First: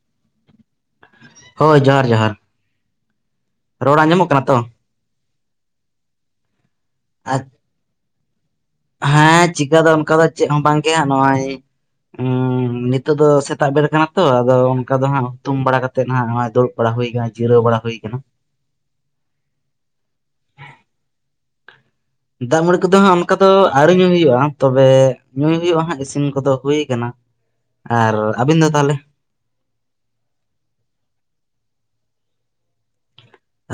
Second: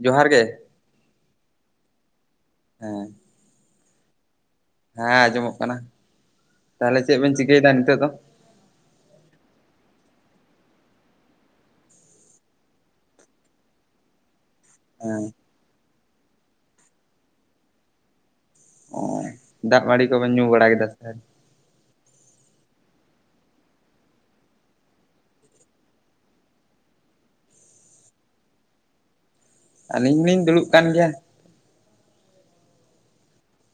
ᱡᱚᱦᱟᱨ ᱜᱮ ᱦᱳᱭ ᱡᱚᱦᱟᱨ ᱡᱚᱦᱟᱨ ᱦᱮᱸ ᱨᱚᱲ ᱟᱸᱡᱚᱢᱚᱜ ᱠᱟᱱᱟ ᱛᱚᱼᱼ ᱦᱮᱸ ᱟᱸᱡᱚᱢᱚᱜ ᱠᱟᱱᱟ ᱛᱟᱦᱚᱞᱮ ᱪᱮᱫ ᱵᱮᱱ ᱪᱤᱠᱟᱹᱭ ᱮᱫᱟ ᱱᱤᱛᱚᱜ ᱫᱚ ᱦᱮᱸ ᱪᱤᱠᱟᱹ ᱫᱚ ᱚᱱᱠᱟ ᱫᱚ ᱪᱮᱫ ᱦᱚᱸ ᱵᱟᱝ ᱜᱮ ᱱᱚᱜᱼᱚᱭ ᱦᱩᱸ ᱱᱤᱛᱚᱜ ᱫᱚ ᱥᱮᱛᱟᱜ ᱵᱮᱨ ᱠᱟᱱᱟ ᱛᱚ ᱟᱫᱚ ᱚᱱᱠᱟ ᱫᱚ ᱦᱮᱸ ᱦᱟᱸᱜ ᱦᱩᱛᱩᱢ ᱵᱟᱲᱟ ᱠᱟᱛᱮᱜ ᱱᱚᱜᱚᱭ ᱫᱩᱲᱩᱵ ᱵᱟᱲᱟ ᱦᱩᱭ ᱠᱟᱱᱟ ᱡᱤᱨᱟᱹᱣ ᱵᱟᱲᱟ ᱦᱩᱭ ᱠᱟᱱᱟ [unintelligible] ᱚ ᱫᱟᱜ ᱢᱟᱹᱲᱤ ᱠᱚᱵᱮᱱ ᱧᱩ ᱵᱟᱲᱟ ᱠᱮᱫᱟ ᱥᱮᱼᱼ ᱫᱟᱜ ᱢᱟᱹᱲᱤ ᱠᱚᱫᱚ ᱦᱟᱸᱜ ᱚᱱᱠᱟ ᱫᱚ ᱟᱹᱣᱨᱤ ᱧᱩᱭ ᱦᱩᱭᱩᱜᱼᱟ ᱛᱚᱵᱮ ᱧᱩᱭ ᱦᱩᱭᱩᱜᱼᱟ ᱦᱟᱸᱜ ᱤᱥᱤᱱ ᱠᱚᱫᱚ ᱦᱩᱭ ᱠᱟᱱᱟ ᱟᱨ ᱟᱹᱵᱤᱱ ᱫᱚ ᱛᱟᱦᱚᱞᱮ ᱟᱹᱞᱤᱧ ᱞᱤᱧ ᱫᱩᱲᱩᱵ ᱠᱟᱱ ᱜᱮᱭᱟ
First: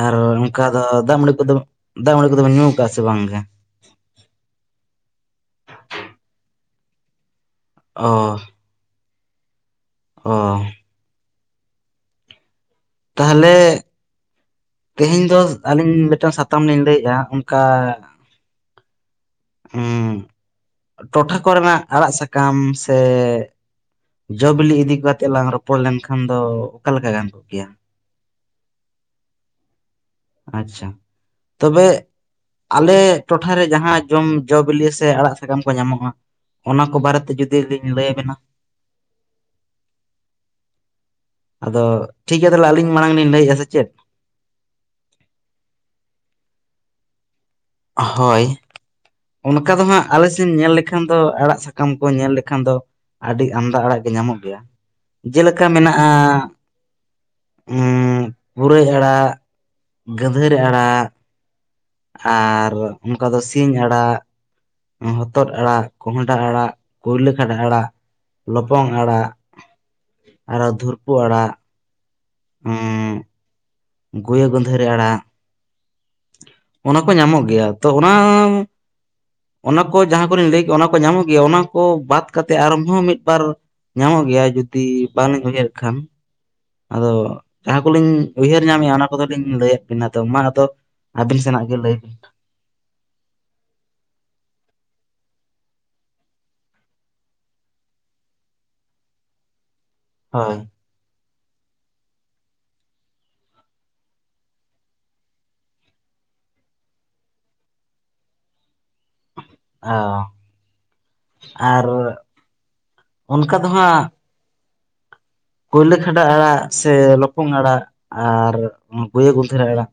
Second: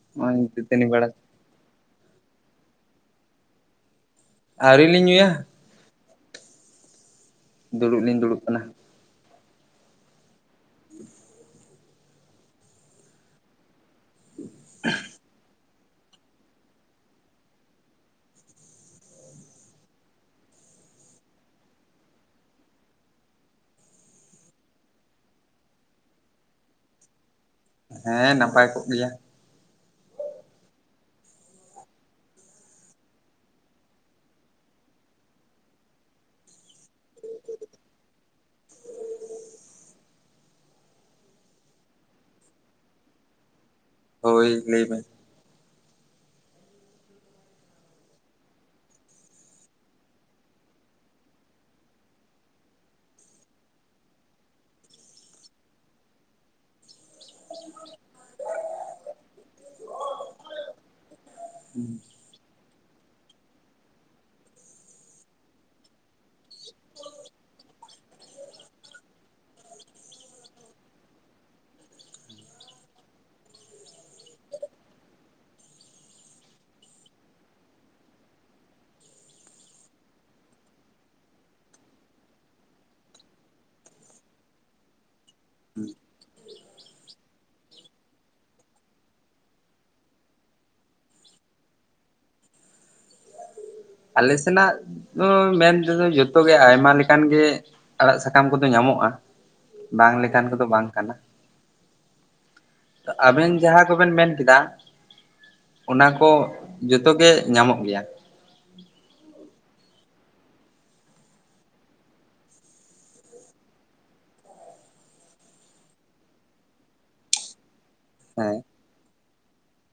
ᱟᱨ ᱱᱚᱜᱼᱚᱭ ᱚᱝᱠᱟ ᱫᱚ ᱫᱟᱹᱛᱟᱹᱱᱤ ᱵᱟᱲᱟ ᱫᱟᱜ ᱢᱟᱰᱤ ᱠᱚᱫᱚ, ᱫᱟᱜ ᱢᱟᱲᱤ ᱠᱚᱫᱚ ᱵᱮᱱ ᱧᱩᱻ ᱠᱟᱜᱼᱟ ᱥᱮ ᱵᱟᱝ ᱜᱮ? ᱟᱹᱣᱨᱤ ᱞᱤᱧ ᱧᱩᱭᱟ᱾ ᱫᱩᱲᱩᱵ ᱚ ᱞᱤᱧ, ᱫᱩᱲᱩᱵ ᱠᱟᱱᱟ᱾ ᱚ᱾ [inaudible] ᱛᱟᱦᱞᱮ! ᱛᱮᱦᱮᱧ ᱫᱚ ᱟᱹᱞᱤᱧ ᱢᱤᱴᱟᱜ ᱥᱟᱛᱟᱢ ᱞᱤᱧ ᱞᱟᱹᱭᱮᱜᱼᱟ᱾ ᱚᱱᱠᱟ ᱦᱩᱸ [inaudible] 'ᱴᱚᱴᱷᱟ ᱠᱚᱨᱮᱱᱟᱜ ᱟᱲᱟᱜ, ᱥᱟᱠᱟᱢ' ᱥᱮ 'ᱡᱚ-ᱵᱤᱞᱤ' ᱤᱫᱤ ᱠᱟᱛᱮᱜ ᱞᱟᱝ ᱨᱚᱯᱚᱲ ᱞᱮᱱᱠᱷᱟᱱ ᱫᱚ ᱚᱠᱟ ᱞᱮᱠᱟ ᱜᱟᱱ ᱠᱚᱜ ᱠᱮᱭᱟ? ᱦᱮᱸᱻ ᱱᱟᱯᱟᱭ ᱠᱚᱜ ᱜᱮᱭᱟ᱾ ᱟᱪᱪᱷᱟ, ᱛᱚᱵᱮ ᱟᱞᱮ ᱴᱚᱴᱷᱟᱨᱮ ᱡᱟᱦᱟᱸ 'ᱡᱚᱢ, ᱡᱚ-ᱵᱤᱞᱤ' ᱥᱮ 'ᱟᱲᱟᱜ, ᱥᱟᱠᱟᱢ' ᱠᱚ ᱧᱟᱢᱚᱜᱼᱟ᱾ ᱚᱱᱟ ᱠᱚ ᱵᱟᱨᱮᱛᱮ ᱡᱩᱫᱤ ᱞᱤᱧ ᱞᱟᱹᱭ ᱵᱮᱱᱟ? ᱟᱫᱚ ᱴᱷᱤᱠ ᱜᱮᱭᱟ ᱛᱟᱞᱮ ᱟᱹᱞᱤᱧ ᱢᱟᱲᱟᱝ ᱞᱤᱧ ᱞᱟᱹᱭᱮᱜᱼᱟ, ᱥᱮ ᱪᱮᱫ? ᱦᱳᱭ, ᱞᱟᱹᱭ ᱵᱮ ᱦᱳᱭ᱾ ᱚᱱᱠᱟ ᱫᱚ ᱦᱟᱸᱜ, ᱟᱞᱮᱥᱮᱱ ᱧᱮᱞ ᱞᱮᱠᱷᱟᱱ ᱫᱚ, ᱟᱲᱟᱜ, ᱥᱟᱠᱟᱢ ᱠᱚ ᱧᱮᱞ ᱞᱮᱠᱷᱟᱱ ᱫᱚ, ᱟᱹᱰᱤ ᱟᱢᱫᱟ ᱟᱲᱟᱜ ᱜᱮ ᱧᱟᱢᱚᱜ ᱜᱮᱭᱟ᱾ ᱡᱮᱞᱮᱠᱟ ᱢᱮᱱᱟᱜᱼᱟ, ᱩᱸ ᱯᱩᱨᱟᱹᱭ ᱟᱲᱟᱜ, ᱜᱟᱺᱫᱷᱟᱹᱨᱤ ᱟᱲᱟᱜ, ᱩᱸ᱾ ᱟᱨ ᱚᱱᱠᱟ ᱫᱚ ᱥᱤᱧ ᱟᱲᱟᱜ, ᱦᱚᱛᱚᱫ ᱟᱲᱟᱜ, ᱠᱚᱸᱦᱰᱟ ᱟᱲᱟᱜ, ᱠᱩᱭᱞᱟ. ᱠᱷᱟᱰᱟ ᱟᱲᱟᱜ, ᱞᱚᱯᱚᱝ ᱟᱲᱟᱜ, ᱟᱨᱚ ᱫᱷᱩᱨᱯᱩ ᱟᱲᱟᱜ, ᱩᱸ᱾ ᱜᱩᱭᱟᱹ ᱜᱟᱺᱫᱷᱟᱹᱨᱤ ᱟᱲᱟᱜ, ᱚᱱᱟ ᱠᱚ ᱧᱟᱢᱚᱜ ᱜᱮᱭᱟ᱾ ᱛᱚ ᱚᱱᱟ ᱚᱱᱟ ᱠᱚ ᱡᱟᱦᱟᱸ ᱠᱚᱞᱤ ᱞᱟᱹᱭ ᱠᱮᱜ, ᱚᱱᱟ ᱠᱚ ᱧᱟᱢᱚᱜ ᱜᱮᱭᱟ᱾ ᱚᱱᱟ ᱠᱚ ᱵᱟᱫᱽ ᱠᱟᱛᱮᱜ ᱟᱨᱦᱚᱸ ᱢᱤᱫ, ᱵᱟᱨ ᱧᱟᱢᱚᱜ ᱜᱮᱭᱟ ᱡᱩᱫᱤ ᱵᱟᱝᱞᱤᱧ ᱩᱭᱦᱟᱹᱨᱮᱜ ᱠᱷᱟᱱ ᱟᱫᱚ ᱡᱟᱦᱟᱸ ᱠᱚᱞᱤᱧ ᱩᱭᱦᱟᱹᱨ ᱧᱟᱢᱮᱜᱼᱟ, ᱚᱱᱟ ᱠᱚᱫᱚᱞᱤᱧ ᱞᱟᱹᱭᱟᱜ ᱵᱮᱱᱟ᱾ ᱫᱚ ᱢᱟ ᱟᱫᱚ ᱟᱵᱤᱱ ᱥᱮᱱᱟᱜ ᱜᱮ ᱞᱟᱹᱭ ᱵᱤᱱ᱾ ᱟᱞᱮ ᱥᱮᱱᱟᱜ ᱩᱸ ᱢᱮᱱᱛᱮᱫᱚ ᱡᱚᱛᱚ ᱜᱮ, ᱟᱭᱢᱟ ᱞᱮᱠᱟᱱ ᱜᱮ ᱟᱲᱟᱜ, ᱥᱟᱠᱟᱢ ᱠᱚᱫᱚ ᱧᱟᱢᱚᱜᱼᱟ᱾ ᱵᱟᱝ ᱞᱮᱠᱟᱱ ᱦᱳᱭ ᱠᱚᱫᱚ, ᱵᱟᱝ ᱠᱟᱱᱟ᱾ ᱛᱚ, ᱟᱵᱮᱱ ᱡᱟᱦᱟᱸ ᱠᱚᱵᱮᱱ ᱢᱮᱱ ᱠᱮᱫᱟ! ᱚᱱᱟ ᱠᱚ ᱡᱚᱛᱚ ᱜᱮ ᱧᱟᱢᱚᱜ ᱜᱮᱭᱟ᱾ ᱦᱮᱸ ᱚ ᱟᱨ ᱚᱱᱠᱟ ᱫᱚ ᱦᱟᱸᱜ ᱠᱚᱭᱞᱟᱹ ᱠᱷᱟᱰᱟ ᱟᱲᱟᱜ ᱥᱮ ᱞᱚᱯᱚᱝ ᱟᱲᱟᱜ ᱟᱨ ᱜᱩᱭᱟᱹ ᱜᱩᱸᱫᱷᱟ. ᱨᱤ ᱟᱲᱟᱜ᱾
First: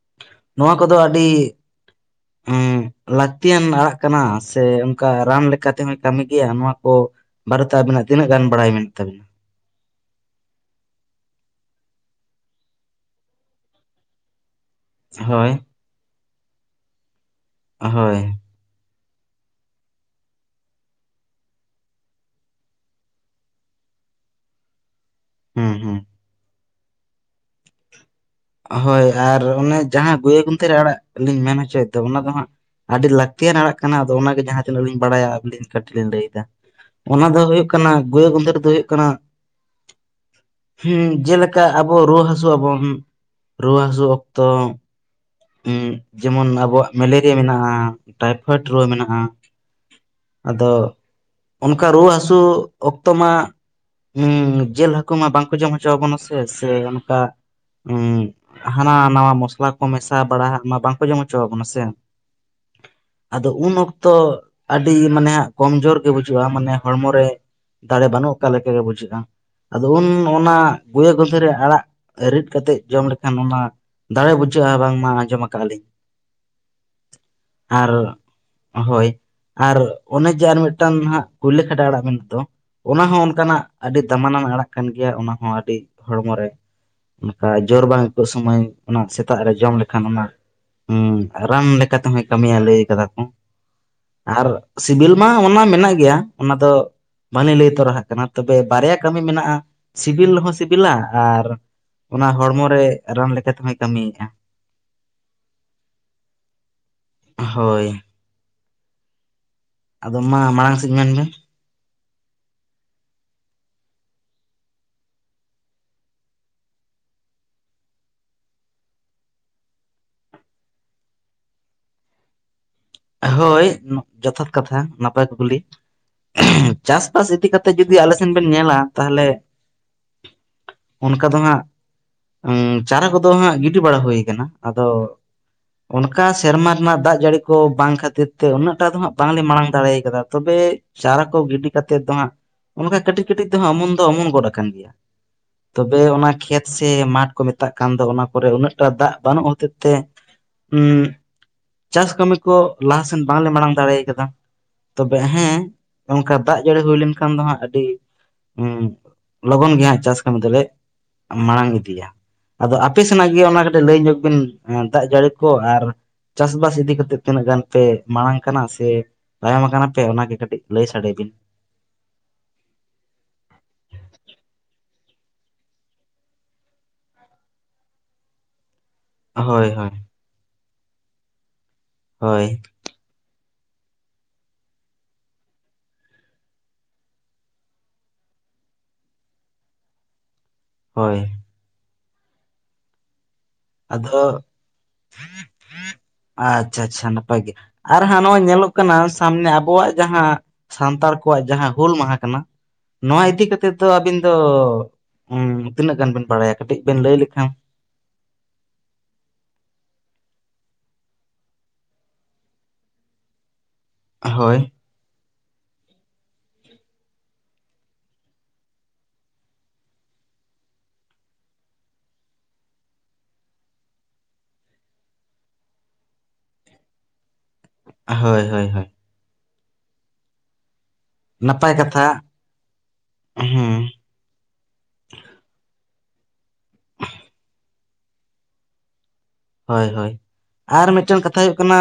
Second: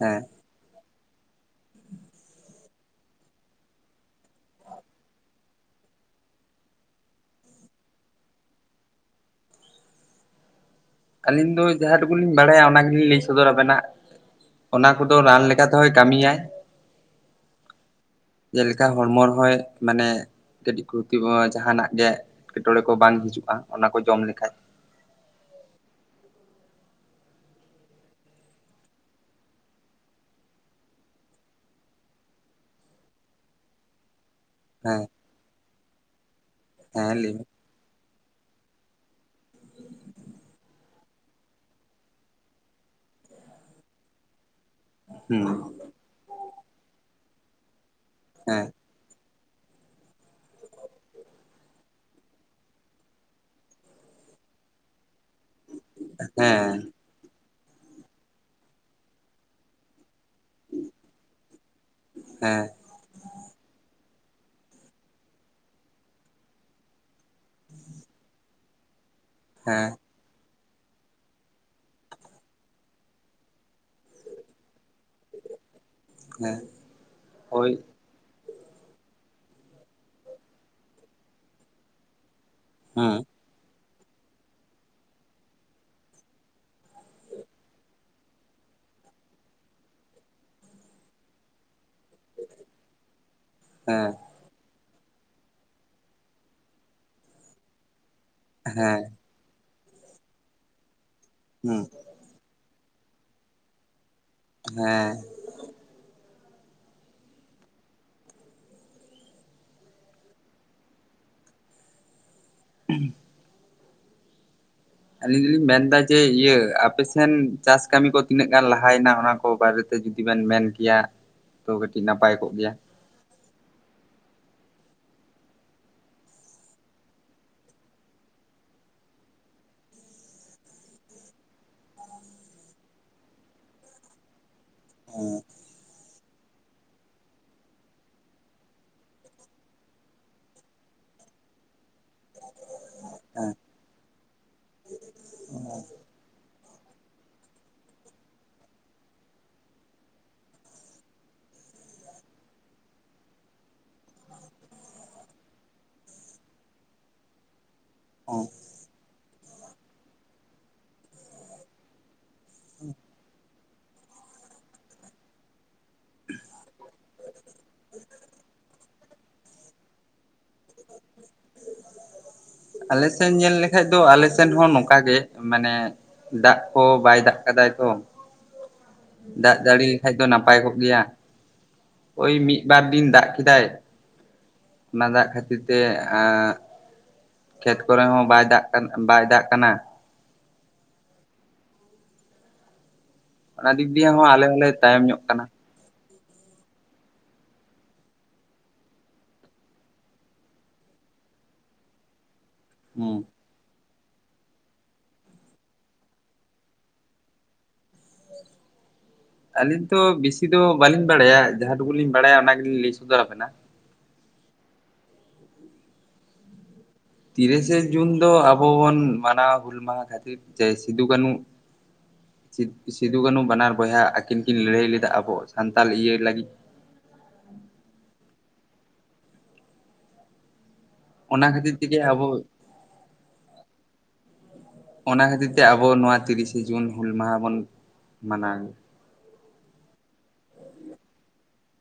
ᱮᱸ᱾ ᱱᱚᱣᱟ ᱠᱚᱫᱚ ᱟᱰᱤ ᱩᱸ ᱞᱟᱠᱛᱤᱭᱟᱱ ᱟᱲᱟᱜ ᱠᱟᱱᱟ ᱥᱮ ᱚᱝᱠᱟ ᱨᱟᱱ ᱞᱮᱠᱟ ᱛᱮᱦᱚᱸᱭ ᱠᱟᱢᱤ ᱜᱮᱭᱟ᱾ ᱱᱚᱣᱟ ᱠᱚ ᱵᱟᱨᱮᱛᱮ ᱟᱵᱤᱱᱟᱜ ᱛᱤᱱᱟᱹᱜ ᱜᱟᱱ ᱵᱟᱲᱟᱭ ᱢᱮᱱᱟᱜ ᱛᱟᱵᱤᱱᱟ? ᱟᱹᱞᱤᱧ ᱫᱚ ᱡᱟᱦᱟᱸ ᱴᱩᱠᱩ ᱞᱤᱧ ᱵᱟᱲᱟᱭᱟ, ᱚᱱᱟ ᱜᱮᱞᱤᱧ ᱞᱟᱹᱭ ᱥᱚᱫᱚᱨᱟᱵᱮᱱᱟ ᱚᱱᱟ ᱠᱚᱫᱚ ᱨᱟᱱ ᱦᱳᱭ ᱞᱮᱠᱟ ᱛᱚᱦᱚᱭ ᱠᱟᱢᱤᱭᱟᱭ᱾ ᱦᱳᱭ ᱾ ᱡᱮᱞᱮᱠᱟ ᱦᱚᱲᱢᱚ ᱨᱮᱦᱚᱸᱭ ᱢᱟᱱᱮ ᱠᱟᱹᱴᱤᱡ ᱠᱷᱩᱛᱤ ᱵᱚ ᱡᱟᱦᱟᱱᱟᱜ ᱜᱮ ᱮᱴᱠᱮᱴᱚᱬᱮ ᱠᱚ ᱵᱟᱝ ᱦᱤᱡᱩᱜᱼᱟ ᱚᱱᱟ ᱠᱚ ᱡᱚᱢ ᱞᱮᱠᱷᱟᱡ ᱾ ᱦᱩᱸ ᱦᱩᱸ ᱾ ᱦᱳᱭ ᱟᱨ ᱚᱱᱮ ᱡᱟᱦᱟᱸ ᱜᱩᱭᱟ. ᱜᱩᱱᱛᱷᱮᱨ ᱟᱲᱟᱜ ᱞᱤᱧ ᱢᱮᱱ ᱦᱚᱪᱚᱭ ᱮᱫᱟ ᱚᱱᱟ ᱫᱚ ᱦᱟᱸᱜ ᱟᱹᱰᱤ ᱞᱟᱹᱠᱛᱤᱭᱟᱱ ᱟᱲᱟᱜ ᱠᱟᱱᱟ ᱟᱫᱚ ᱚᱱᱟᱜᱮ ᱡᱟᱦᱟᱸ ᱛᱤᱱᱟᱹᱜ ᱞᱤᱧ ᱦᱮᱸ ᱵᱟᱲᱟᱭᱟ ᱟᱹᱵᱤᱱ ᱠᱟᱹᱴᱤᱡ ᱞᱤᱧ ᱞᱟᱹᱭ ᱮᱫᱟ [inaudible] ᱦᱮᱸ ᱚᱱᱟ ᱞᱟᱹᱭ ᱫᱚ ᱢᱮ ᱦᱩᱭᱩᱜ ᱠᱟᱱᱟ ᱜᱩᱭᱟ. ᱜᱩᱫᱷᱮᱨ ᱫᱚ ᱦᱩᱭᱩᱜ ᱠᱟᱱᱟ [inaudible] ᱦᱮᱸ ᱡᱮᱞᱮᱠᱟ ᱟᱵᱚ ᱨᱩᱣᱟᱹ ᱦᱟᱹᱥᱩᱜ ᱟᱵᱚᱱ ᱾ ᱨᱩᱣᱟᱹ ᱦᱟᱹᱥᱩ ᱚᱠᱛᱚ ᱦᱮᱸ ᱾ ᱡᱮᱢᱚᱱ ᱟᱵᱚᱣᱟᱜ ᱢᱮᱞᱮᱨᱤᱭᱟ ᱢᱮᱱᱟᱜᱼᱟ, ᱴᱟᱭᱯᱷᱚᱭᱮᱰ ᱦᱮᱸ ᱨᱩᱣᱟᱹ ᱢᱮᱱᱟᱜᱼᱟ ᱾ ᱟᱫᱚ [inaudible] ᱚᱱ ᱚᱱᱠᱟ ᱨᱩᱣᱟᱹᱜ ᱦᱟᱥᱩ ᱚᱠᱛᱚ ᱢᱟ [inaudible] ᱚᱸ ᱡᱤᱞ ᱦᱟᱹᱠᱩ ᱢᱟ ᱵᱟᱝᱠᱚ ᱡᱚᱢ ᱪᱚᱵᱚᱱ ᱥᱮ ᱥᱮ ᱦᱮᱸ ᱚᱱᱠᱟ ᱚᱸ ᱦᱟᱱᱟ ᱱᱟᱣᱟ ᱢᱚᱥᱞᱟ ᱠᱚ ᱢᱮᱥᱟ ᱵᱟᱲᱟ ᱦᱟᱜ ᱢᱟ ᱵᱟᱝᱠᱚ ᱡᱚᱢ ᱦᱚᱪᱚᱣᱟᱵᱚᱱᱟ ᱥᱮ ᱾ ᱦᱮᱸ [inaudible] ᱟᱫᱚ ᱩᱱ ᱚᱠᱛᱚ ᱟᱹᱰᱤ ᱢᱟᱱᱮ ᱦᱟᱸᱜ ᱠᱚᱢᱡᱳᱨ ᱜᱮ ᱵᱩᱡᱩᱜᱼᱟ, ᱢᱟᱱᱮ ᱦᱚᱲᱢᱚ ᱨᱮ ᱫᱟᱲᱮ ᱵᱟᱹᱱᱩᱜ ᱟᱠᱟᱜ ᱞᱮᱠᱟ ᱜᱮ ᱵᱩᱡᱷᱟᱹᱜᱼᱟ ᱟᱫᱚ ᱦᱮᱸ ᱩᱱ ᱚᱱᱟ ᱜᱭᱟᱹᱜᱚᱫᱷᱮᱨᱮ ᱟᱲᱟᱜ ᱨᱤᱫ ᱠᱟᱛᱮ ᱡᱚᱢ ᱞᱮᱠᱷᱟᱱ ᱚᱱᱟ ᱫᱟᱲᱮ ᱵᱩᱡᱷᱟᱹᱜᱼᱟ ᱵᱟᱝ? ᱟᱸᱡᱚᱢ ᱟᱠᱟᱜᱼᱟ ᱞᱤᱧ ᱦᱮᱸ ᱦᱳᱭ ᱾ [inaudible] ᱟᱨ ᱦᱳᱭ ᱟᱨ ᱚᱱᱮ ᱡᱮ ᱟᱨ ᱢᱤᱫᱴᱟᱝ ᱦᱟᱸᱜ ᱠᱩᱭᱞᱟᱹ ᱠᱷᱟᱰᱟ ᱟᱲᱟᱜ ᱢᱮᱱ ᱫᱚ ᱚᱱᱟ ᱦᱩᱸ ᱦᱚᱸ ᱚᱱᱠᱟᱱᱟᱜ ᱟᱹᱰᱤ ᱫᱟᱢᱟᱱᱟᱱ ᱟᱲᱟᱜ ᱠᱟᱱ ᱜᱮᱭᱟ ᱚᱱᱟ ᱦᱚᱸ ᱟᱹᱰᱤ ᱦᱚᱲᱢᱚ ᱨᱮ ᱚᱱᱠᱟ ᱡᱳᱨ ᱵᱟᱝ ᱟᱹᱭᱠᱟᱹᱜ ᱥᱩᱢᱟᱹᱭ ᱚᱱᱟ ᱥᱮᱛᱟᱜ ᱨᱮ ᱡᱚᱢ ᱞᱮ ᱠᱷᱟᱱ ᱚᱱᱟ ᱦᱚᱸ ᱩᱸ ᱨᱟᱱ ᱞᱮᱠᱟ ᱛᱮᱦᱚᱸᱭ ᱠᱟᱹᱢᱤᱭᱤᱭᱟᱭ ᱞᱟᱹᱭ ᱟᱠᱟᱫᱟ ᱠᱚ ᱦᱮᱸ ᱾ ᱟᱨ ᱥᱤᱵᱤᱞ ᱢᱟ ᱚᱱᱟ ᱢᱮᱱᱟᱜ ᱜᱮᱭᱟ ᱚᱱᱟ ᱫᱚ ᱵᱟᱹᱞᱤᱧ ᱞᱟᱹᱭ ᱛᱚᱨᱟ ᱟᱜ ᱠᱟᱱᱟ ᱾ ᱛᱚᱵᱮ ᱵᱟᱨᱭᱟ ᱦᱮᱸ ᱠᱟᱹᱢᱤ ᱢᱮᱱᱟᱜᱼᱟ ᱥᱤᱵᱤᱞ ᱦᱚᱸ ᱥᱤᱵᱤᱞᱟ ᱟᱨ ᱦᱩᱸ ᱚᱱᱟ ᱦᱚᱲᱢᱚ ᱨᱮ ᱨᱟᱱ ᱞᱮᱠᱟ ᱛᱮᱦᱚᱸᱭ ᱠᱟᱹᱢᱤᱭᱮᱫᱼᱟ ᱾ ᱦᱮᱸ ᱾ ᱦᱳᱭ ᱾ ᱟᱫᱚ ᱢᱟ ᱢᱟᱲᱟᱝ ᱥᱮᱫ ᱢᱮᱱ ᱢᱮ ᱾ [unintelligible] ᱟᱞᱤᱧ ᱫᱚᱞᱤᱧ ᱢᱮᱱ ᱮᱫᱟ ᱡᱮ ᱤᱭᱟᱹ ᱟᱯᱮ ᱥᱮᱱ ᱪᱟᱥ ᱠᱟᱹᱢᱤ ᱠᱚ ᱛᱤᱱᱟᱹᱜ ᱜᱟᱱ ᱞᱟᱦᱟᱭᱮᱱᱟ ᱚᱱᱟ ᱠᱚ ᱵᱟᱨᱮ ᱡᱩᱫᱤ ᱵᱮᱱ ᱢᱮᱱ ᱠᱮᱭᱟ ᱛᱚ ᱠᱟᱹᱴᱤᱡ ᱱᱟᱯᱟᱭ ᱠᱚᱜ ᱜᱮᱭᱟ ᱾ ᱦᱳᱭ ᱡᱚᱛᱷᱟᱛ ᱠᱟᱛᱷᱟ ᱱᱟᱯᱟᱭ ᱠᱩᱠᱞᱤ ᱾ ᱪᱟᱥᱵᱟᱥ ᱤᱫᱤ ᱠᱟᱛᱮᱜ ᱡᱩᱫᱤ ᱟᱞᱮ ᱥᱮᱱ ᱵᱮᱱ ᱧᱮᱞᱟ ᱛᱟᱦᱚᱞᱮ ᱚᱱᱠᱟ ᱫᱚ ᱦᱟᱸᱜ [inaudible] ᱩᱸ ᱪᱟᱨᱟ ᱠᱚᱫᱚ ᱦᱟᱸᱜ ᱜᱤᱰᱤ ᱵᱟᱲᱟ ᱦᱩᱭ ᱟᱠᱟᱱᱟ ᱾ ᱟᱫᱚ [inaudible] ᱚᱱᱠᱟ ᱥᱮᱨᱢᱟ ᱨᱮᱱᱟᱜ ᱫᱟᱜ ᱡᱟᱹᱲᱤ ᱠᱚ ᱵᱟᱝ ᱠᱷᱟᱹᱛᱤᱨ ᱛᱮ ᱩᱱᱟᱹᱜ ᱴᱟᱜ ᱫᱚ ᱦᱟᱸᱜ ᱵᱟᱝᱞᱮ ᱢᱟᱲᱟᱝ ᱫᱟᱲᱮ ᱟᱠᱟᱫᱟ, ᱛᱚᱵᱮ ᱪᱟᱨᱟ ᱠᱚ ᱜᱤᱰᱤ ᱠᱟᱛᱮᱫ ᱫᱚ ᱦᱟᱸᱜ ᱚᱱᱠᱟᱱ ᱠᱟᱹᱴᱤᱡ ᱠᱟᱹᱴᱤᱡ ᱦᱮᱸ ᱛᱮᱦᱚᱸ ᱚᱢᱚᱱ ᱫᱚ ᱚᱢᱚᱱ ᱜᱚᱫ ᱟᱠᱟᱱ ᱜᱮᱭᱟ ᱾ [inaudible] ᱛᱚᱵᱮ ᱚᱱᱟ ᱠᱷᱮᱛ ᱥᱮ ᱢᱟᱴᱷ ᱠᱚ ᱢᱮᱛᱟᱜ ᱠᱟᱱ ᱫᱚ ᱚᱱᱟ ᱠᱚᱨᱮ ᱩᱱᱟᱹᱜ ᱴᱟᱜ ᱫᱟᱜ ᱵᱟᱹᱱᱩᱜ ᱦᱚᱛᱮᱫ ᱛᱮ ᱦᱩᱸ [inaudible] ᱪᱟᱥ ᱠᱟᱹᱢᱤ [unintelligible] ᱞᱟᱦᱟᱥᱮᱱ ᱵᱟᱝᱞᱮ ᱢᱟᱲᱟᱝ ᱫᱟᱲᱮ ᱟᱠᱟᱫᱟ, [inaudible] ᱛᱚᱵᱮ ᱦᱮᱸ ᱚᱱᱠᱟ ᱫᱟᱜ ᱡᱟᱹᱲᱤ ᱦᱩᱭ ᱞᱮᱱ ᱠᱷᱟᱱ ᱫᱚ ᱦᱟᱸᱜ ᱟᱹᱰᱤ ᱚ ᱾ ᱦᱩᱸ ᱞᱚᱜᱚᱱ ᱜᱮ ᱦᱟᱸᱜ ᱪᱟᱥ ᱠᱟᱹᱢᱤ ᱫᱚᱞᱮ ᱢᱟᱲᱟᱝ ᱤᱫᱤᱭᱟ, ᱟᱫᱚ ᱟᱯᱮ ᱥᱮᱱᱟᱜ ᱜᱮ ᱚᱱᱟ ᱠᱟᱹᱴᱤᱡ ᱞᱟᱹᱭ ᱧᱚᱜ ᱵᱤᱱ ᱫᱟᱜ ᱡᱟᱹᱲᱤ ᱠᱚ ᱟᱨ ᱪᱟᱥᱵᱟᱥ ᱤᱫᱤ ᱠᱟᱛᱮᱫ ᱛᱤᱱᱟᱹᱜ ᱜᱟᱱ ᱯᱮ ᱢᱟᱲᱟᱝ ᱠᱟᱱᱟ ᱥᱮ ᱛᱟᱭᱚᱢ ᱠᱟᱱᱟ ᱯᱮ ᱚᱱᱟᱜᱮ ᱠᱟᱹᱴᱤᱡ ᱞᱟᱹᱭ ᱥᱟᱰᱮ ᱵᱤᱱ? ᱟᱞᱮ ᱥᱮᱱ ᱧᱮᱞ ᱞᱮᱠᱷᱟᱡ ᱫᱚ ᱟᱞᱮ ᱥᱮᱫ ᱦᱚᱸ ᱱᱚᱝᱠᱟ ᱜᱮ ᱢᱟᱱᱮ ᱫᱟᱜ ᱠᱚ ᱵᱟᱭ ᱫᱟᱜ ᱠᱟᱫᱟᱭ ᱛᱚ, ᱫᱟᱜ ᱦᱳᱭ ᱡᱟᱹᱲᱤ ᱦᱳᱭ ᱞᱮᱠᱟᱱᱡ ᱫᱚ ᱱᱟᱯᱟᱭ ᱠᱚᱜ ᱜᱮᱭᱟ᱾ ᱳᱭ ᱦᱳᱭ ᱢᱤᱫᱵᱟᱨ ᱤᱧ ᱫᱟᱜ ᱠᱮᱫᱟᱭ, ᱚᱱᱟ ᱫᱟᱜ ᱠᱷᱟᱹᱛᱤᱨ ᱛᱮ ᱮᱸᱜ ᱠᱷᱮᱛ ᱠᱚᱨᱮ ᱦᱚᱸ ᱵᱟᱭ ᱫᱟᱜ ᱠᱟᱱᱟ ᱵᱟᱭ ᱫᱟᱜ ᱠᱟᱱᱟ, ᱦᱳᱭ ᱾ ᱚᱱᱟ ᱫᱤᱠ ᱫᱤᱭᱮ ᱟᱫᱚ ᱦᱚᱸ ᱟᱞᱮ ᱦᱚᱸᱞᱮ ᱛᱟᱭᱚᱢ ᱧᱚᱜ ᱠᱟᱱᱟ ᱾ ᱟᱪᱪᱷᱟ ᱪᱷᱟ ᱪᱷᱟ ᱱᱟᱯᱟᱭ ᱜᱮ, ᱟᱨ ᱦᱟᱸᱜ ᱱᱚᱜᱼᱚᱭ ᱧᱮᱞᱚᱜ ᱠᱟᱱᱟ ᱥᱟᱢᱱᱮ ᱟᱵᱚᱣᱟᱜ ᱡᱟᱦᱟᱸ ᱥᱟᱱᱛᱟᱲ ᱠᱚᱣᱟᱜ ᱡᱟᱦᱟᱸ ᱦᱩᱞ ᱢᱟᱦᱟ ᱠᱟᱱᱟ ᱱᱚᱣᱟ ᱦᱩᱸ ᱤᱫᱤ ᱠᱟᱛᱮᱫ ᱫᱚ ᱟᱹᱵᱤᱱ ᱫᱚ ᱛᱤᱱᱟᱹᱜ ᱜᱟᱱ ᱵᱤᱱ ᱵᱟᱲᱟᱭᱟ ᱠᱟᱹᱴᱤᱡ ᱵᱮᱱ ᱞᱟᱹᱭ ᱞᱮᱠᱷᱟᱱ [inaudible] ᱟᱹᱞᱤᱧ ᱛᱚ ᱵᱮᱥᱤ ᱫᱚ ᱵᱟᱹᱞᱤᱧ ᱵᱟᱲᱟᱭᱟ, ᱡᱟᱦᱟᱸ ᱴᱩᱠᱩ ᱞᱤᱧ ᱵᱟᱲᱟᱭᱟ ᱚᱱᱟ ᱜᱮᱞᱤᱧ ᱞᱮ ᱥᱚᱫᱚᱨ ᱟᱵᱮᱱᱟ᱾ ᱦᱳᱭ᱾ ᱛᱤᱨᱤᱥᱮ ᱡᱩᱱ ᱫᱚ ᱟᱵᱚ ᱵᱚᱱ ᱢᱟᱱᱟᱣ ᱦᱩᱞ ᱢᱟᱦᱟ ᱠᱷᱟᱹᱛᱤᱨ ᱡᱮ ᱥᱤᱫᱩ ᱠᱟᱹᱱᱩ ᱥᱤᱫ ᱥᱤᱫᱩ ᱠᱟᱹᱱᱩ ᱵᱟᱱᱟᱨ ᱵᱚᱭᱦᱟ ᱟᱹᱠᱤᱱ ᱠᱤᱱ ᱞᱟᱹᱨᱦᱟᱹᱭ ᱞᱮᱫᱟ ᱟᱵᱚ ᱥᱟᱱᱛᱟᱞ ᱤᱣᱟᱹ ᱞᱟᱹᱜᱤᱛ, ᱦᱳᱭ ᱦᱳᱭ ᱦᱳᱭ᱾ ᱚᱱᱟ ᱱᱟᱯᱟᱭ ᱠᱷᱟᱹᱛᱤᱨ ᱛᱮᱜᱤ ᱠᱟᱛᱷᱟ ᱟᱵᱚ ᱦᱩᱸ ᱚᱱᱟ ᱠᱷᱟᱹᱛᱤᱨ ᱛᱮ ᱟᱵᱚ ᱱᱚᱣᱟ ᱛᱤᱨᱤᱥᱮ ᱡᱩᱱ ᱦᱩᱞ ᱢᱟᱦᱟᱸ ᱵᱚᱱ ᱢᱟᱱᱟᱣᱟ᱾ ᱦᱳᱭ ᱦᱳᱭ ᱟᱨ ᱢᱤᱫᱴᱟᱝ ᱠᱟᱛᱷᱟ ᱦᱚᱭᱩᱜ ᱠᱟᱱᱟ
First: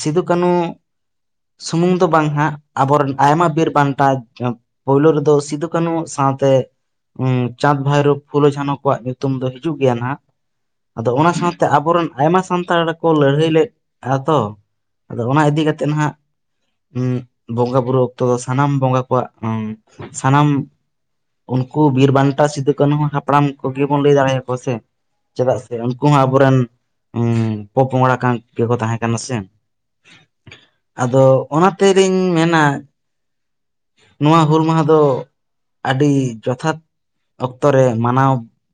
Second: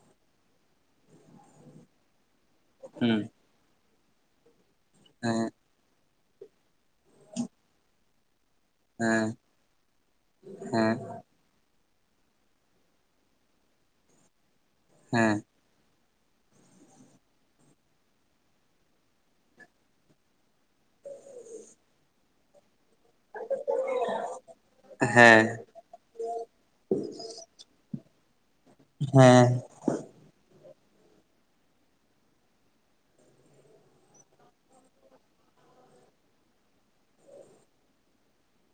ᱥᱤᱫᱩ ᱠᱟᱹᱱᱩ ᱥᱩᱢᱩᱝ ᱫᱚ ᱵᱟᱝ ᱦᱟᱸᱜ, ᱟᱵᱚᱨᱮᱱ ᱦᱩᱸ ᱟᱭᱢᱟ ᱵᱤᱨ ᱵᱟᱱᱴᱟ ᱯᱳᱭᱞᱳ ᱨᱮᱫᱚ ᱦᱮᱸ ᱥᱤᱫᱩ ᱠᱟᱹᱱᱩ ᱥᱟᱶᱛᱮ ᱦᱩᱸ ᱪᱟᱸᱫᱽ, ᱵᱷᱟᱭᱨᱳᱵ ᱯᱷᱩᱞᱳ, ᱡᱷᱟᱱᱚ ᱠᱚᱣᱟᱜ ᱧᱩᱛᱩᱢ ᱦᱮᱸ ᱫᱚ ᱦᱤᱡᱩᱜ ᱜᱮᱭᱟ ᱱᱟᱸᱦᱜ ᱦᱮᱸ ᱟᱫᱚ ᱚᱱᱟ ᱥᱟᱶᱛᱮ ᱟᱵᱚᱨᱮᱱ ᱟᱭᱢᱟ ᱥᱟᱱᱛᱟᱲ ᱠᱚ ᱞᱟᱹᱲᱦᱟᱹᱭ ᱞᱮᱫ ᱟ ᱛᱚ, ᱟᱫᱚ ᱚᱱᱟ ᱦᱮᱸ ᱤᱫᱤ ᱠᱟᱛᱮᱛ ᱱᱟᱦᱟᱸᱜ ᱩᱸᱜ ᱵᱚᱸᱜᱟ ᱵᱩᱨᱩ ᱚᱠᱛᱚ ᱫᱚ ᱥᱟᱱᱟᱢ ᱵᱚᱸᱜᱟ ᱠᱚᱣᱟᱜ ᱩᱸ ᱥᱟᱱᱟᱢ ᱩᱱᱠᱩ ᱵᱤᱨᱼᱵᱟᱱᱴᱟ ᱥᱤᱫᱩ ᱠᱟᱱᱩ ᱦᱟᱯᱲᱟᱢ ᱠᱚᱜᱮ ᱵᱚᱱ ᱞᱮ ᱫᱟᱲᱮᱭᱟᱠᱚᱣᱟ ᱥᱮ, ᱦᱮᱸ ᱪᱮᱫᱟᱜ ᱥᱮ ᱩᱱᱠᱩ ᱦᱚᱸ ᱟᱵᱚᱨᱮᱱ ᱩᱸ ᱯᱳᱼᱯᱚᱝᱲᱟ ᱠᱟᱱ ᱜᱮᱠᱚ ᱛᱟᱦᱮᱸ ᱠᱟᱱᱟ ᱥᱮ? ᱦᱮᱸ ᱟᱫᱚ ᱚᱱᱟ ᱛᱮᱨᱤᱧ ᱢᱮᱱᱟ ᱱᱚᱣᱟ ᱦᱩᱞ ᱢᱟᱦᱟᱸ ᱫᱚ ᱟᱹᱰᱤ ᱡᱚᱛᱷᱟᱛ ᱚᱠᱛᱚ ᱨᱮ ᱢᱟᱱᱟᱣ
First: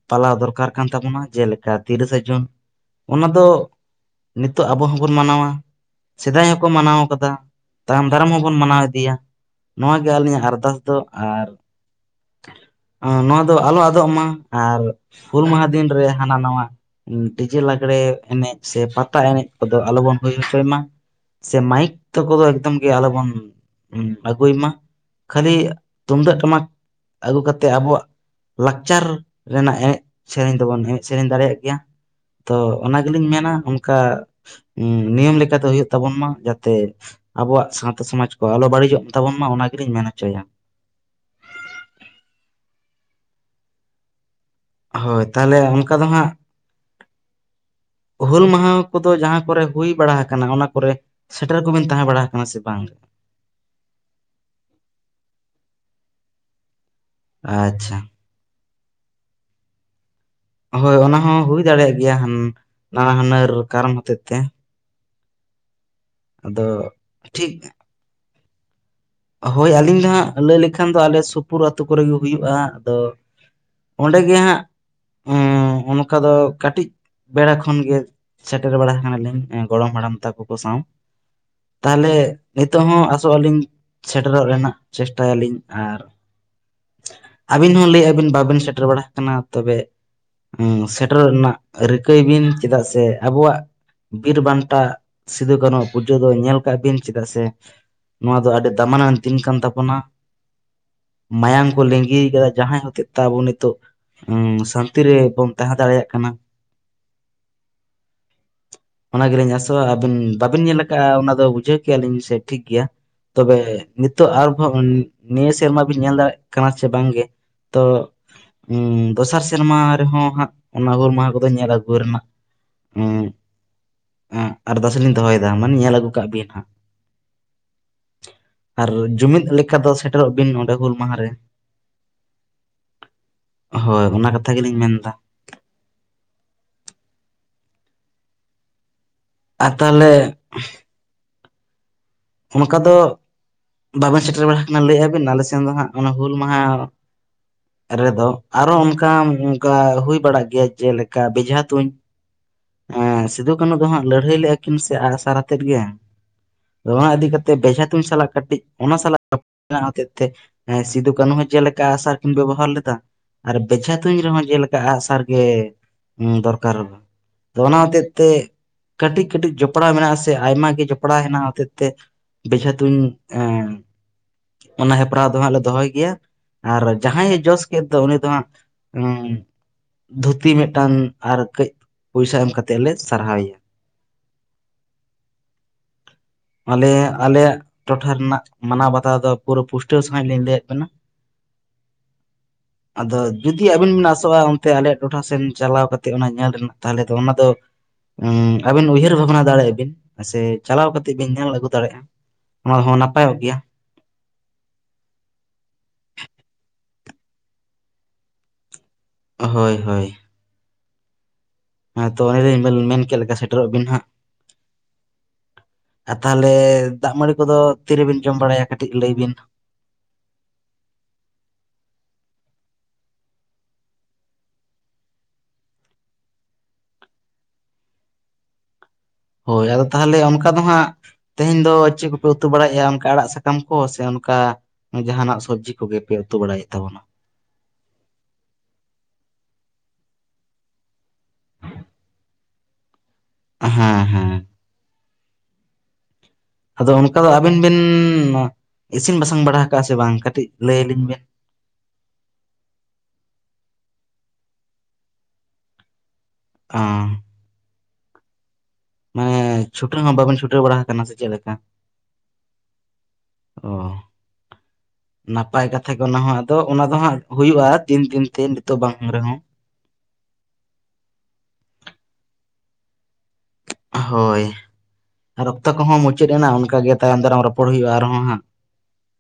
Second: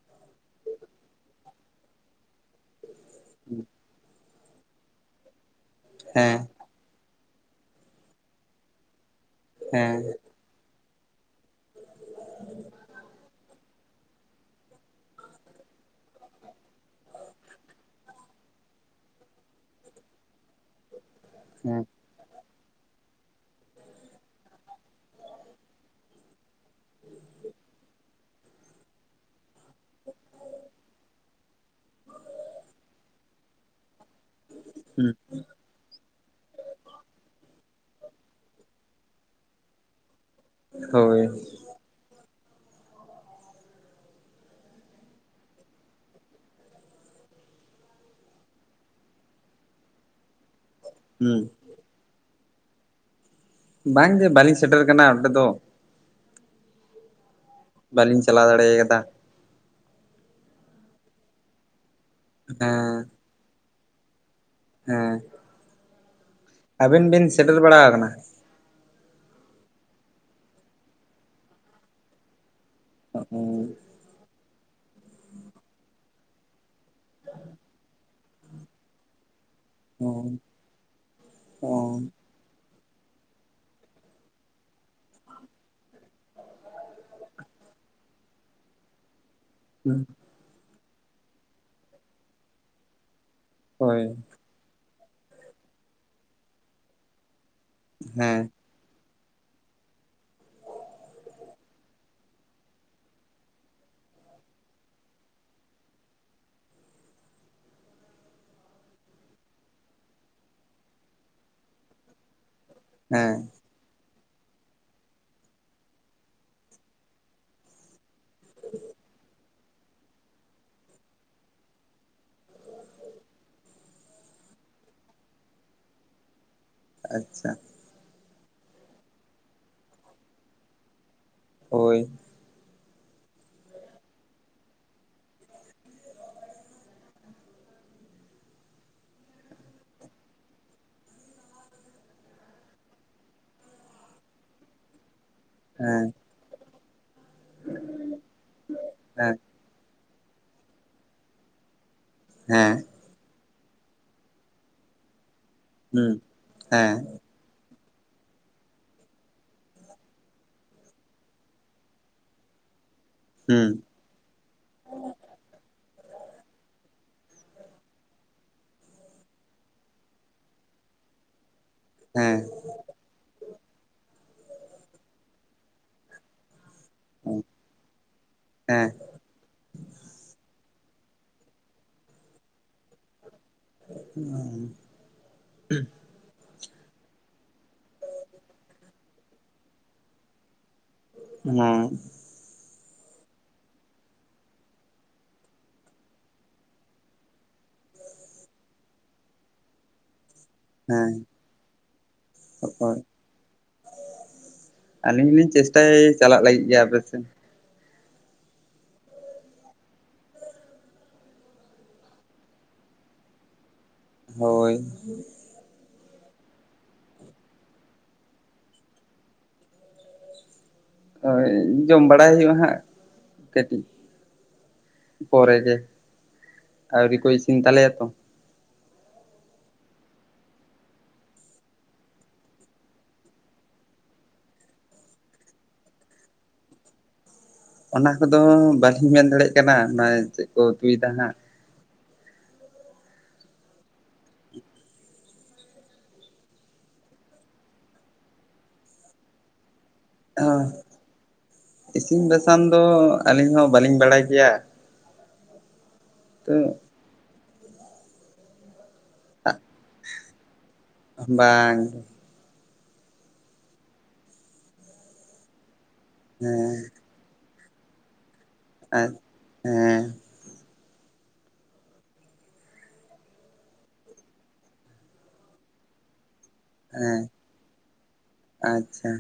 ᱯᱟᱞᱟᱣ ᱫᱚᱨᱠᱟᱨ ᱠᱟᱱ ᱛᱟᱵᱚᱱᱟ, ᱡᱮᱞᱮᱠᱟ ᱛᱤᱨᱤᱥᱟ ᱡᱩᱱ ᱚᱱᱟ ᱫᱚ ᱱᱤᱛᱳᱜ ᱟᱵᱚ ᱦᱚᱸᱵᱚᱱ ᱢᱟᱱᱟᱣᱟ ᱦᱮᱸ ᱥᱮᱫᱟᱭ ᱦᱚ ᱠᱚ ᱢᱟᱱᱟᱣ ᱠᱟᱫᱟ ᱛᱟᱭᱚᱢ ᱫᱟᱨᱟᱢ ᱦᱚᱵᱚᱱ ᱢᱟᱱᱟᱣ ᱤᱫᱤᱭᱟ᱾ ᱱᱚᱣᱟ ᱦᱮᱸ ᱜᱮ ᱟᱹᱞᱤᱧᱟᱜ ᱟᱨᱫᱟᱥ ᱫᱚ ᱟᱨ [inaudible] ᱱᱚᱣᱟ ᱫᱚ ᱟᱞᱚ ᱟᱫᱚᱜ ᱢᱟ, ᱟᱨ ᱦᱩᱞ ᱢᱟᱦᱟᱸ ᱫᱤᱱ ᱨᱮ ᱦᱟᱱᱟ ᱱᱟᱣᱟ ᱩᱸ ᱰᱤᱡᱮ ᱞᱟᱜᱽᱲᱮ ᱮᱱᱮᱡ ᱥᱮ ᱯᱟᱛᱟ ᱮᱱᱮᱡ ᱠᱚᱫᱚ ᱟᱞᱚᱵᱚᱱ ᱦᱩᱭ ᱦᱚᱪᱚᱭ ᱢᱟ, ᱥᱮ ᱦᱮᱸ ᱢᱟᱭᱤᱠ ᱛᱳ ᱠᱚᱫᱚ ᱮᱠᱫᱚᱢ ᱜᱮ ᱟᱞᱚᱵᱚᱱ ᱟᱹᱜᱩᱭ ᱢᱟ, ᱠᱷᱟᱹᱞᱤ ᱛᱩᱢᱫᱟᱜ ᱴᱟᱢᱟᱠ ᱟᱹᱜᱩ ᱠᱟᱛᱮᱜ ᱟᱵᱚᱣᱟᱜ ᱞᱟᱠᱪᱟᱨ ᱨᱮᱱᱟᱜ ᱮᱱᱮᱡ ᱥᱮᱨᱮᱧ ᱫᱚᱵᱚᱱ ᱮᱱᱮᱡ ᱥᱮᱨᱮᱧ ᱫᱟᱲᱮᱭᱟᱜ ᱜᱮᱭᱟ, ᱛᱚ ᱚᱱᱟ ᱜᱮᱞᱤᱧ ᱢᱮᱱᱟ ᱚᱫᱠᱟ ᱩᱸ ᱦᱩᱸ ᱱᱤᱭᱚᱢ ᱞᱮᱠᱟ ᱫᱚ ᱦᱩᱭᱩᱜ ᱛᱟᱵᱚᱱ ᱢᱟ ᱡᱟᱛᱮ ᱟᱵᱚᱣᱟᱜ ᱥᱟᱶᱛᱟ ᱥᱚᱢᱟᱡᱽ ᱠᱚ ᱟᱞᱚ ᱵᱟᱹᱲᱤᱡᱚᱜ ᱛᱟᱵᱚᱱ ᱢᱟ ᱚᱱᱟ ᱜᱮᱞᱤᱧ ᱢᱮᱱ ᱦᱚᱪᱚᱭᱟ [inaudible] ᱦᱳᱭ ᱦᱳᱭ ᱛᱟᱦᱟᱞᱮ ᱚᱱᱠᱟ ᱫᱚ ᱦᱟᱸᱜ ᱦᱩᱞ ᱢᱟᱦᱟᱸ ᱠᱚᱫᱚ ᱡᱟᱦᱟ ᱠᱚᱨᱮ ᱦᱩᱭ ᱵᱟᱲᱟ ᱟᱠᱟᱱᱟ ᱚᱱᱟ ᱠᱚᱨᱮ ᱦᱩᱸ ᱥᱮᱴᱮᱨ ᱠᱚ ᱵᱤᱱ ᱛᱟᱦᱮᱸ ᱵᱟᱲᱟ ᱟᱠᱟᱱᱟ ᱥᱮ ᱵᱟᱝ ᱵᱟᱝ ᱜᱮ ᱵᱟᱹᱞᱤᱧ ᱥᱮᱴᱮᱨ ᱟᱠᱟᱱᱟ ᱚᱸᱰᱮ ᱫᱚᱼᱼ ᱟᱪᱪᱷᱟ ᱵᱟᱹᱞᱤᱧ ᱪᱟᱞᱟᱣ ᱫᱟᱲᱮ ᱠᱟᱫᱟ ᱦᱳᱭ ᱚᱱᱟ ᱦᱚᱸ ᱦᱩᱭ ᱫᱟᱲᱮᱭᱟᱜ ᱜᱮᱭᱟ [unintelligible] ᱦᱮᱸ ᱱᱟᱱᱟ ᱦᱩᱱᱟᱹᱨ ᱠᱟᱨᱚᱱ ᱦᱚᱛᱮᱛ ᱛᱮ ᱦᱮᱸ ᱟᱫᱚ [inaudible] ᱟᱹᱵᱤᱱ ᱵᱤᱱ ᱴᱷᱤᱠ ᱥᱮᱴᱮᱨ ᱵᱟᱲᱟ ᱟᱠᱟᱱᱟ ᱦᱳᱭ ᱟᱹᱞᱤᱧ ᱫᱚ ᱦᱟᱸᱜ ᱞᱟᱹᱭ ᱞᱮᱠᱷᱟᱱ ᱫᱚ ᱟᱞᱮ ᱥᱩᱯᱩᱨ ᱟᱹᱛᱩ ᱠᱚᱨᱮᱜ ᱦᱩᱭᱩᱜᱼᱟ ᱟᱫᱚ ᱚᱸᱰᱮ ᱜᱮ ᱦᱟᱸᱜ [unintelligible] ᱚᱱᱠᱟ ᱫᱚ ᱠᱟᱹᱴᱤᱡᱼᱼ ᱵᱮᱲᱟ ᱠᱷᱚᱱ ᱜᱮ ᱥᱮᱴᱮᱨ ᱵᱟᱲᱟ ᱟᱠᱟᱱᱟ ᱞᱤᱧ ᱮᱸ ᱜᱚᱲᱚᱢ ᱦᱟᱲᱟᱢ ᱛᱟᱠᱚ ᱠᱚ ᱥᱟᱶ ᱛᱟᱦᱚᱞᱮ ᱱᱤᱛᱚᱜ ᱦᱚᱸ ᱟᱥᱚᱜ ᱟᱹᱞᱤᱧ ᱥᱮᱴᱮᱨᱚᱜ ᱨᱮᱱᱟᱜ ᱪᱮᱥᱴᱟᱭ ᱟᱞᱤᱧ ᱟᱨ ᱟᱹᱵᱤᱱ ᱦᱚᱸ ᱞᱮᱭ ᱟᱵᱤᱱ ᱵᱟᱵᱤᱱ ᱥᱮᱴᱮᱨ ᱵᱟᱲᱟ ᱟᱠᱟᱱᱟ ᱛᱚᱵᱮ ᱩᱸ ᱥᱮᱴᱮᱨᱚᱜ ᱨᱮᱱᱟᱜ ᱨᱤᱠᱟᱹᱭ ᱵᱤᱱ ᱪᱮᱫᱟᱜ ᱥᱮ ᱟᱵᱚᱣᱟᱜ ᱦᱳᱭ ᱵᱤᱨ ᱵᱟᱱᱴᱟ ᱥᱤᱫᱩ ᱠᱟᱹᱱᱩᱣᱟᱜ ᱯᱩᱡᱟᱹ ᱫᱚ ᱧᱮᱞ ᱠᱟᱜ ᱵᱤᱱ ᱪᱮᱫᱟᱜ ᱥᱮ ᱱᱚᱣᱟ ᱦᱮᱸ ᱫᱚ ᱟᱹᱰᱤ ᱫᱟᱢᱟᱱᱟᱱ ᱫᱤᱱ ᱠᱟᱱ ᱛᱟᱵᱚᱱᱟ ᱢᱟᱭᱟᱢ ᱠᱚ ᱞᱤᱝᱜᱤ ᱠᱟᱫᱟ ᱡᱟᱦᱟᱸᱭ ᱦᱚᱛᱮᱡ ᱛᱮ ᱟᱵᱚ ᱱᱤᱛᱚᱜ ᱦᱩᱸ ᱥᱟᱱᱛᱤ ᱨᱮᱵᱚᱱ ᱛᱟᱦᱮᱸ ᱫᱟᱲᱮᱭᱟᱜ ᱠᱟᱱᱟ [inaudible] ᱚᱱᱟ ᱜᱮᱞᱤᱧ ᱟᱥᱚᱜᱼᱟ ᱟᱹᱵᱤᱱ ᱵᱟᱵᱤᱱ ᱧᱮᱞ ᱠᱟᱜᱼᱟ ᱚᱱᱟ ᱫᱚ ᱵᱩᱡᱷᱟᱹᱣ ᱠᱮᱫ ᱟᱞᱤᱧ ᱥᱮ ᱴᱷᱤᱠ ᱜᱮᱭᱟ ᱦᱮᱸ ᱮᱜ ᱱᱤᱛᱚᱜ ᱟᱨᱵᱚᱸ ᱱᱤᱭᱟᱹ ᱥᱮᱨᱢᱟ ᱵᱤᱱ ᱧᱮᱞ ᱫᱟᱲᱮᱭᱟᱜ ᱠᱟᱱᱟ ᱥᱮ ᱵᱟᱝ ᱜᱮ ᱛᱚ [unintelligible] ᱩᱸ ᱫᱚᱥᱟᱨ ᱥᱮ ᱥᱮᱨᱢᱟ ᱨᱮᱦᱚᱸ ᱦᱟᱸᱜ ᱚᱱᱟ ᱦᱩᱞ ᱢᱟᱦᱟ ᱠᱚᱫᱚ ᱧᱮᱞ ᱟᱹᱜᱩ ᱨᱮᱱᱟᱜ ᱩᱸ ᱮᱜ ᱟᱨᱫᱟᱥ ᱞᱤᱧ ᱫᱚᱦᱚᱭᱫᱟ ᱢᱟᱱᱮ ᱧᱮᱞ ᱟᱹᱜᱩ ᱠᱟᱜ ᱵᱤᱱ ᱦᱟᱸᱜ ᱟᱪᱪᱷᱟ ᱟᱨ ᱡᱩᱢᱤᱫ ᱞᱮᱠᱟ ᱫᱚ ᱥᱮᱴᱮᱨᱚᱜ ᱵᱤᱱ ᱚᱸᱰᱮ ᱦᱩᱞ ᱢᱟᱦᱟ ᱨᱮᱼᱼ ᱦᱳᱭ ᱦᱳᱭ ᱚᱱᱟ ᱠᱟᱛᱷᱟ ᱜᱮᱞᱤᱧ ᱢᱮᱱᱫᱟ [inaudible] ᱟᱨ ᱛᱟᱦᱞᱮ ᱚᱱᱠᱟ ᱫᱚ ᱵᱟᱵᱮᱱ ᱥᱮᱴᱮᱨ ᱵᱟᱲᱟ ᱟᱠᱟᱱᱟ ᱞᱟᱹᱭ ᱮᱫᱼᱟᱵᱤᱱ ᱟᱞᱮ ᱥᱮᱱ ᱫᱚ ᱦᱟᱸᱜ ᱦᱮᱸ ᱚᱱᱟ ᱦᱩᱞ ᱢᱟᱦᱟ ᱨᱮᱫᱚ ᱟᱨᱚ ᱚᱱᱠᱟᱱᱼᱼ ᱦᱮᱸ ᱠᱟ ᱦᱩᱭ ᱵᱟᱲᱟᱜ ᱜᱮᱭᱟ ᱡᱮᱞᱮᱠᱟ ᱵᱮᱡᱷᱟ ᱛᱩᱧ ᱦᱮᱸ ᱮ ᱥᱤᱫᱩ ᱠᱟᱹᱱᱩ ᱫᱚ ᱦᱟᱸᱜ ᱞᱟᱹᱲᱦᱟᱹᱭ ᱞᱮᱜᱼᱟ ᱠᱤᱱ ᱥᱮ ᱟᱜᱥᱟᱨ ᱟᱛᱮᱜ ᱜᱮ ᱟᱫᱚ ᱦᱩᱸ ᱦᱮᱸ ᱚᱱᱟ ᱤᱫᱤ ᱠᱟᱛᱮ ᱵᱮᱡᱷᱟ ᱛᱩᱧ ᱥᱟᱞᱟᱜ ᱠᱟᱹᱴᱤᱡ ᱚᱱᱟ ᱥᱟᱞᱟᱜ ᱦᱚᱛᱮᱡ ᱛᱮᱼᱼ ᱦᱮᱸ ᱥᱤᱫᱩ ᱠᱟᱹᱱᱦᱩ ᱦᱚᱸ ᱡᱮᱞᱮᱠᱟ ᱟᱜᱥᱟᱨ ᱠᱤᱱ ᱵᱮᱵᱚᱦᱟᱨ ᱞᱮᱫᱟ ᱟᱨ ᱦᱩᱸ ᱵᱮᱡᱷᱟ ᱛᱩᱧ ᱨᱮ ᱦᱚᱸ ᱡᱮᱞᱮᱠᱟ ᱟᱜ ᱥᱟᱨ ᱜᱮ ᱫᱚᱨᱠᱟᱨᱚᱜᱼᱟ ᱟᱫᱚ ᱚᱱᱟ ᱦᱚᱛᱮᱡ ᱛᱮ ᱠᱟᱹᱴᱤᱡ ᱠᱟᱹᱴᱤᱡ ᱡᱚᱯᱲᱟᱣ ᱢᱮᱱᱟᱜ ᱥᱮ ᱟᱭᱢᱟ ᱜᱮ ᱡᱚᱯᱲᱟᱣ ᱦᱮᱱᱟᱜ ᱛᱮᱼᱼ ᱛᱮ ᱦᱮᱸ ᱵᱮᱡᱷᱟ ᱛᱩᱧ ᱮᱸ ᱚᱱᱟ ᱦᱮᱯᱨᱟᱣ ᱫᱚ ᱦᱟᱸᱜ ᱞᱮ ᱫᱚᱦᱚᱭ ᱜᱮᱭᱟ ᱟᱨ ᱡᱟᱸᱦᱟᱭ ᱮ ᱡᱚᱥ ᱠᱮᱫ ᱫᱚ ᱩᱱᱤ ᱫᱚ ᱦᱟᱸᱜ ᱦᱮᱸ ᱩᱸ ᱫᱷᱩᱛᱤ ᱢᱤᱫᱴᱟᱝ ᱟᱨ ᱠᱟᱹᱡ ᱯᱚᱭᱥᱟ ᱮᱢ ᱠᱟᱛᱮᱫ ᱞᱮ ᱥᱟᱨᱦᱟᱣ ᱮᱭᱟ ᱚ [unintelligible] ᱟᱞᱮ ᱟᱞᱮᱭᱟᱜ ᱴᱚᱴᱷᱟ ᱨᱮᱱᱟᱜ ᱢᱟᱱᱟᱣ ᱵᱟᱛᱟᱣ ᱫᱚ ᱯᱩᱨᱟᱹ ᱯᱩᱥᱴᱟᱹᱣ ᱥᱟᱺᱦᱤᱡ ᱞᱤᱧ ᱞᱟᱹᱭᱟᱫ ᱵᱤᱱᱟ᱾ ᱚᱻ ᱟᱫᱚ ᱡᱩᱫᱤ ᱟ. ᱵᱤᱱ ᱵᱤᱱ ᱟᱥᱚᱜᱼᱟ ᱚᱱᱛᱮ ᱟᱞᱮᱭᱟᱜ ᱴᱚᱴᱷᱟ ᱥᱮᱱ ᱪᱟᱞᱟᱣ ᱠᱟᱛᱮᱫ ᱚᱱᱟ ᱧᱮᱞ ᱨᱮᱱᱟᱜ ᱛᱟᱦᱚᱞᱮ ᱫᱚ ᱚᱱᱟᱫᱚᱼᱼ ᱩ ᱟᱵᱤᱱ ᱩᱭᱦᱟᱹᱨ ᱵᱷᱟᱵᱱᱟ ᱫᱟᱲᱮᱜ ᱟᱵᱤᱱ ᱥᱮ ᱪᱟᱞᱟᱜᱼᱼ ᱦᱮᱸ ᱠᱟᱛᱮᱜ ᱵᱤᱱ ᱧᱮᱞ ᱟᱹᱜᱩ ᱫᱟᱲᱮᱜᱼᱟ ᱚᱱᱟ ᱦᱳᱭ ᱦᱚᱸ ᱱᱟᱯᱟᱭᱚᱜ ᱜᱮᱭᱟ᱾ ᱟᱹᱞᱤᱧ ᱞᱤᱧ ᱪᱮᱥᱴᱟᱭᱟ ᱪᱟᱞᱟᱜ ᱞᱟᱹᱜᱤᱫ ᱜᱮ ᱟᱯᱮ ᱥᱮᱱ ᱦᱳᱭ ᱦᱳᱭ, ᱦᱮᱸ ᱛᱚ ᱚᱱᱮᱞᱤᱧ ᱢᱮᱱ ᱠᱮᱫ ᱞᱮᱠᱟ ᱥᱮᱴᱮᱨᱚᱜ ᱵᱤᱱ ᱦᱟᱸᱜ᱾ ᱦᱳᱭ ᱟᱨ ᱛᱟᱦᱚᱞᱮ ᱫᱟᱜ ᱢᱟᱹᱲᱤ ᱠᱚᱫᱚ ᱛᱤᱨᱮᱵᱤᱱ ᱡᱚᱢ ᱵᱟᱲᱟᱭᱟ ᱠᱟᱹᱴᱤᱡ ᱞᱟᱹᱭ ᱵᱤᱱ? ᱦᱳᱭ ᱡᱚᱢ ᱵᱟᱲᱟᱭ ᱦᱩᱭᱩᱜᱼᱟ ᱦᱟᱸᱜ ᱠᱟᱹᱴᱤᱡ ᱯᱚᱨᱮ ᱜᱮ ᱟᱹᱣᱨᱤ ᱠᱚ ᱤᱥᱤᱱ ᱛᱟᱞᱮᱭᱟ ᱛᱚ ᱦᱳᱭ ᱟᱫᱚ ᱛᱟᱦᱚᱞᱮ ᱚᱱᱠᱟ ᱫᱚ ᱦᱟᱸᱜᱼᱼ ᱛᱮᱦᱮᱧ ᱫᱚ ᱪᱮᱫ ᱠᱚᱯᱮ ᱩᱛᱩ ᱵᱟᱲᱟᱭᱮᱫᱼᱟ ᱚᱱᱠᱟ ᱟᱲᱟᱜ ᱥᱟᱠᱟᱢ ᱠᱚ ᱥᱮ ᱚᱱᱠᱟᱼᱼ ᱡᱟᱦᱟᱱᱟᱜ ᱥᱚᱵᱽᱡᱤ ᱠᱚᱜᱮᱯᱮ ᱩᱛᱩ ᱵᱟᱲᱟᱭᱮᱫ ᱛᱟᱵᱚᱱᱟ? ᱚᱱᱟ ᱠᱚᱫᱚ ᱵᱟᱞᱤᱧ ᱢᱮᱱ ᱫᱟᱲᱮᱭᱟᱜ ᱠᱟᱱᱟ ᱚᱱᱟ ᱪᱮᱫ ᱠᱚ ᱩᱛᱩᱭᱫᱟ ᱦᱟᱸᱜ᱾ ᱦᱮᱸ ᱦᱮᱸ ᱟᱫᱚ ᱚᱱᱠᱟ ᱫᱚ ᱟᱹᱵᱤᱱ ᱵᱤᱱ ᱤᱥᱤᱱ ᱵᱟᱥᱟᱝ ᱵᱟᱲᱟ ᱟᱠᱟᱜᱼᱟ ᱥᱮ ᱵᱟᱝ ᱠᱟᱹᱴᱤᱡ ᱞᱟᱹᱭᱭᱟ ᱞᱤᱧ ᱵᱮᱱ? ᱤᱥᱤᱱ ᱵᱟᱥᱟᱝ ᱫᱚ ᱟᱹᱞᱤᱧ ᱦᱚᱸ ᱵᱟᱹᱞᱤᱧ ᱵᱟᱲᱟᱭ ᱠᱮᱭᱟ᱾ ᱛᱚᱼᱼ ᱚ ᱢᱟᱱᱮ ᱪᱷᱩᱴᱟᱹᱣ ᱦᱚᱸ ᱵᱟᱵᱮᱱ ᱪᱷᱩᱴᱟᱹᱣ ᱵᱟᱲᱟ ᱟᱠᱟᱱᱟ ᱥᱮ ᱪᱮᱫ ᱞᱮᱠᱟ? ᱵᱟᱝ ᱚ ᱱᱟᱯᱟᱭ ᱠᱟᱛᱷᱟ ᱜᱮ ᱚᱱᱟ ᱦᱚᱸ ᱟᱫᱚ ᱦᱮᱸ ᱚᱱᱟ ᱫᱚ ᱦᱟᱸᱜᱼᱼ ᱦᱩᱭᱩᱜᱼᱟ ᱫᱤᱱ ᱫᱤᱱ ᱛᱮ ᱱᱤᱛᱚᱜ ᱵᱟᱝ ᱨᱮᱦᱚᱸ ᱦᱮᱸᱻ ᱦᱳᱭ ᱟᱨ ᱚᱠᱛᱚ ᱠᱚᱦᱚᱸ ᱢᱩᱪᱟᱹᱫ ᱮᱱᱟ ᱚᱱᱟᱼᱼ ᱚᱱᱠᱟᱜᱮ ᱦᱮᱸ ᱛᱟᱭᱚᱢ ᱫᱟᱨᱟᱢ ᱨᱚᱯᱚᱲ ᱦᱩᱭᱩᱜᱼᱟ ᱟᱨᱦᱚᱸ ᱦᱟᱸᱜ ᱟᱪᱪᱷᱟ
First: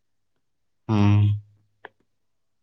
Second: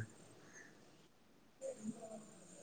ᱦᱩᱸᱼᱼ [inaudible]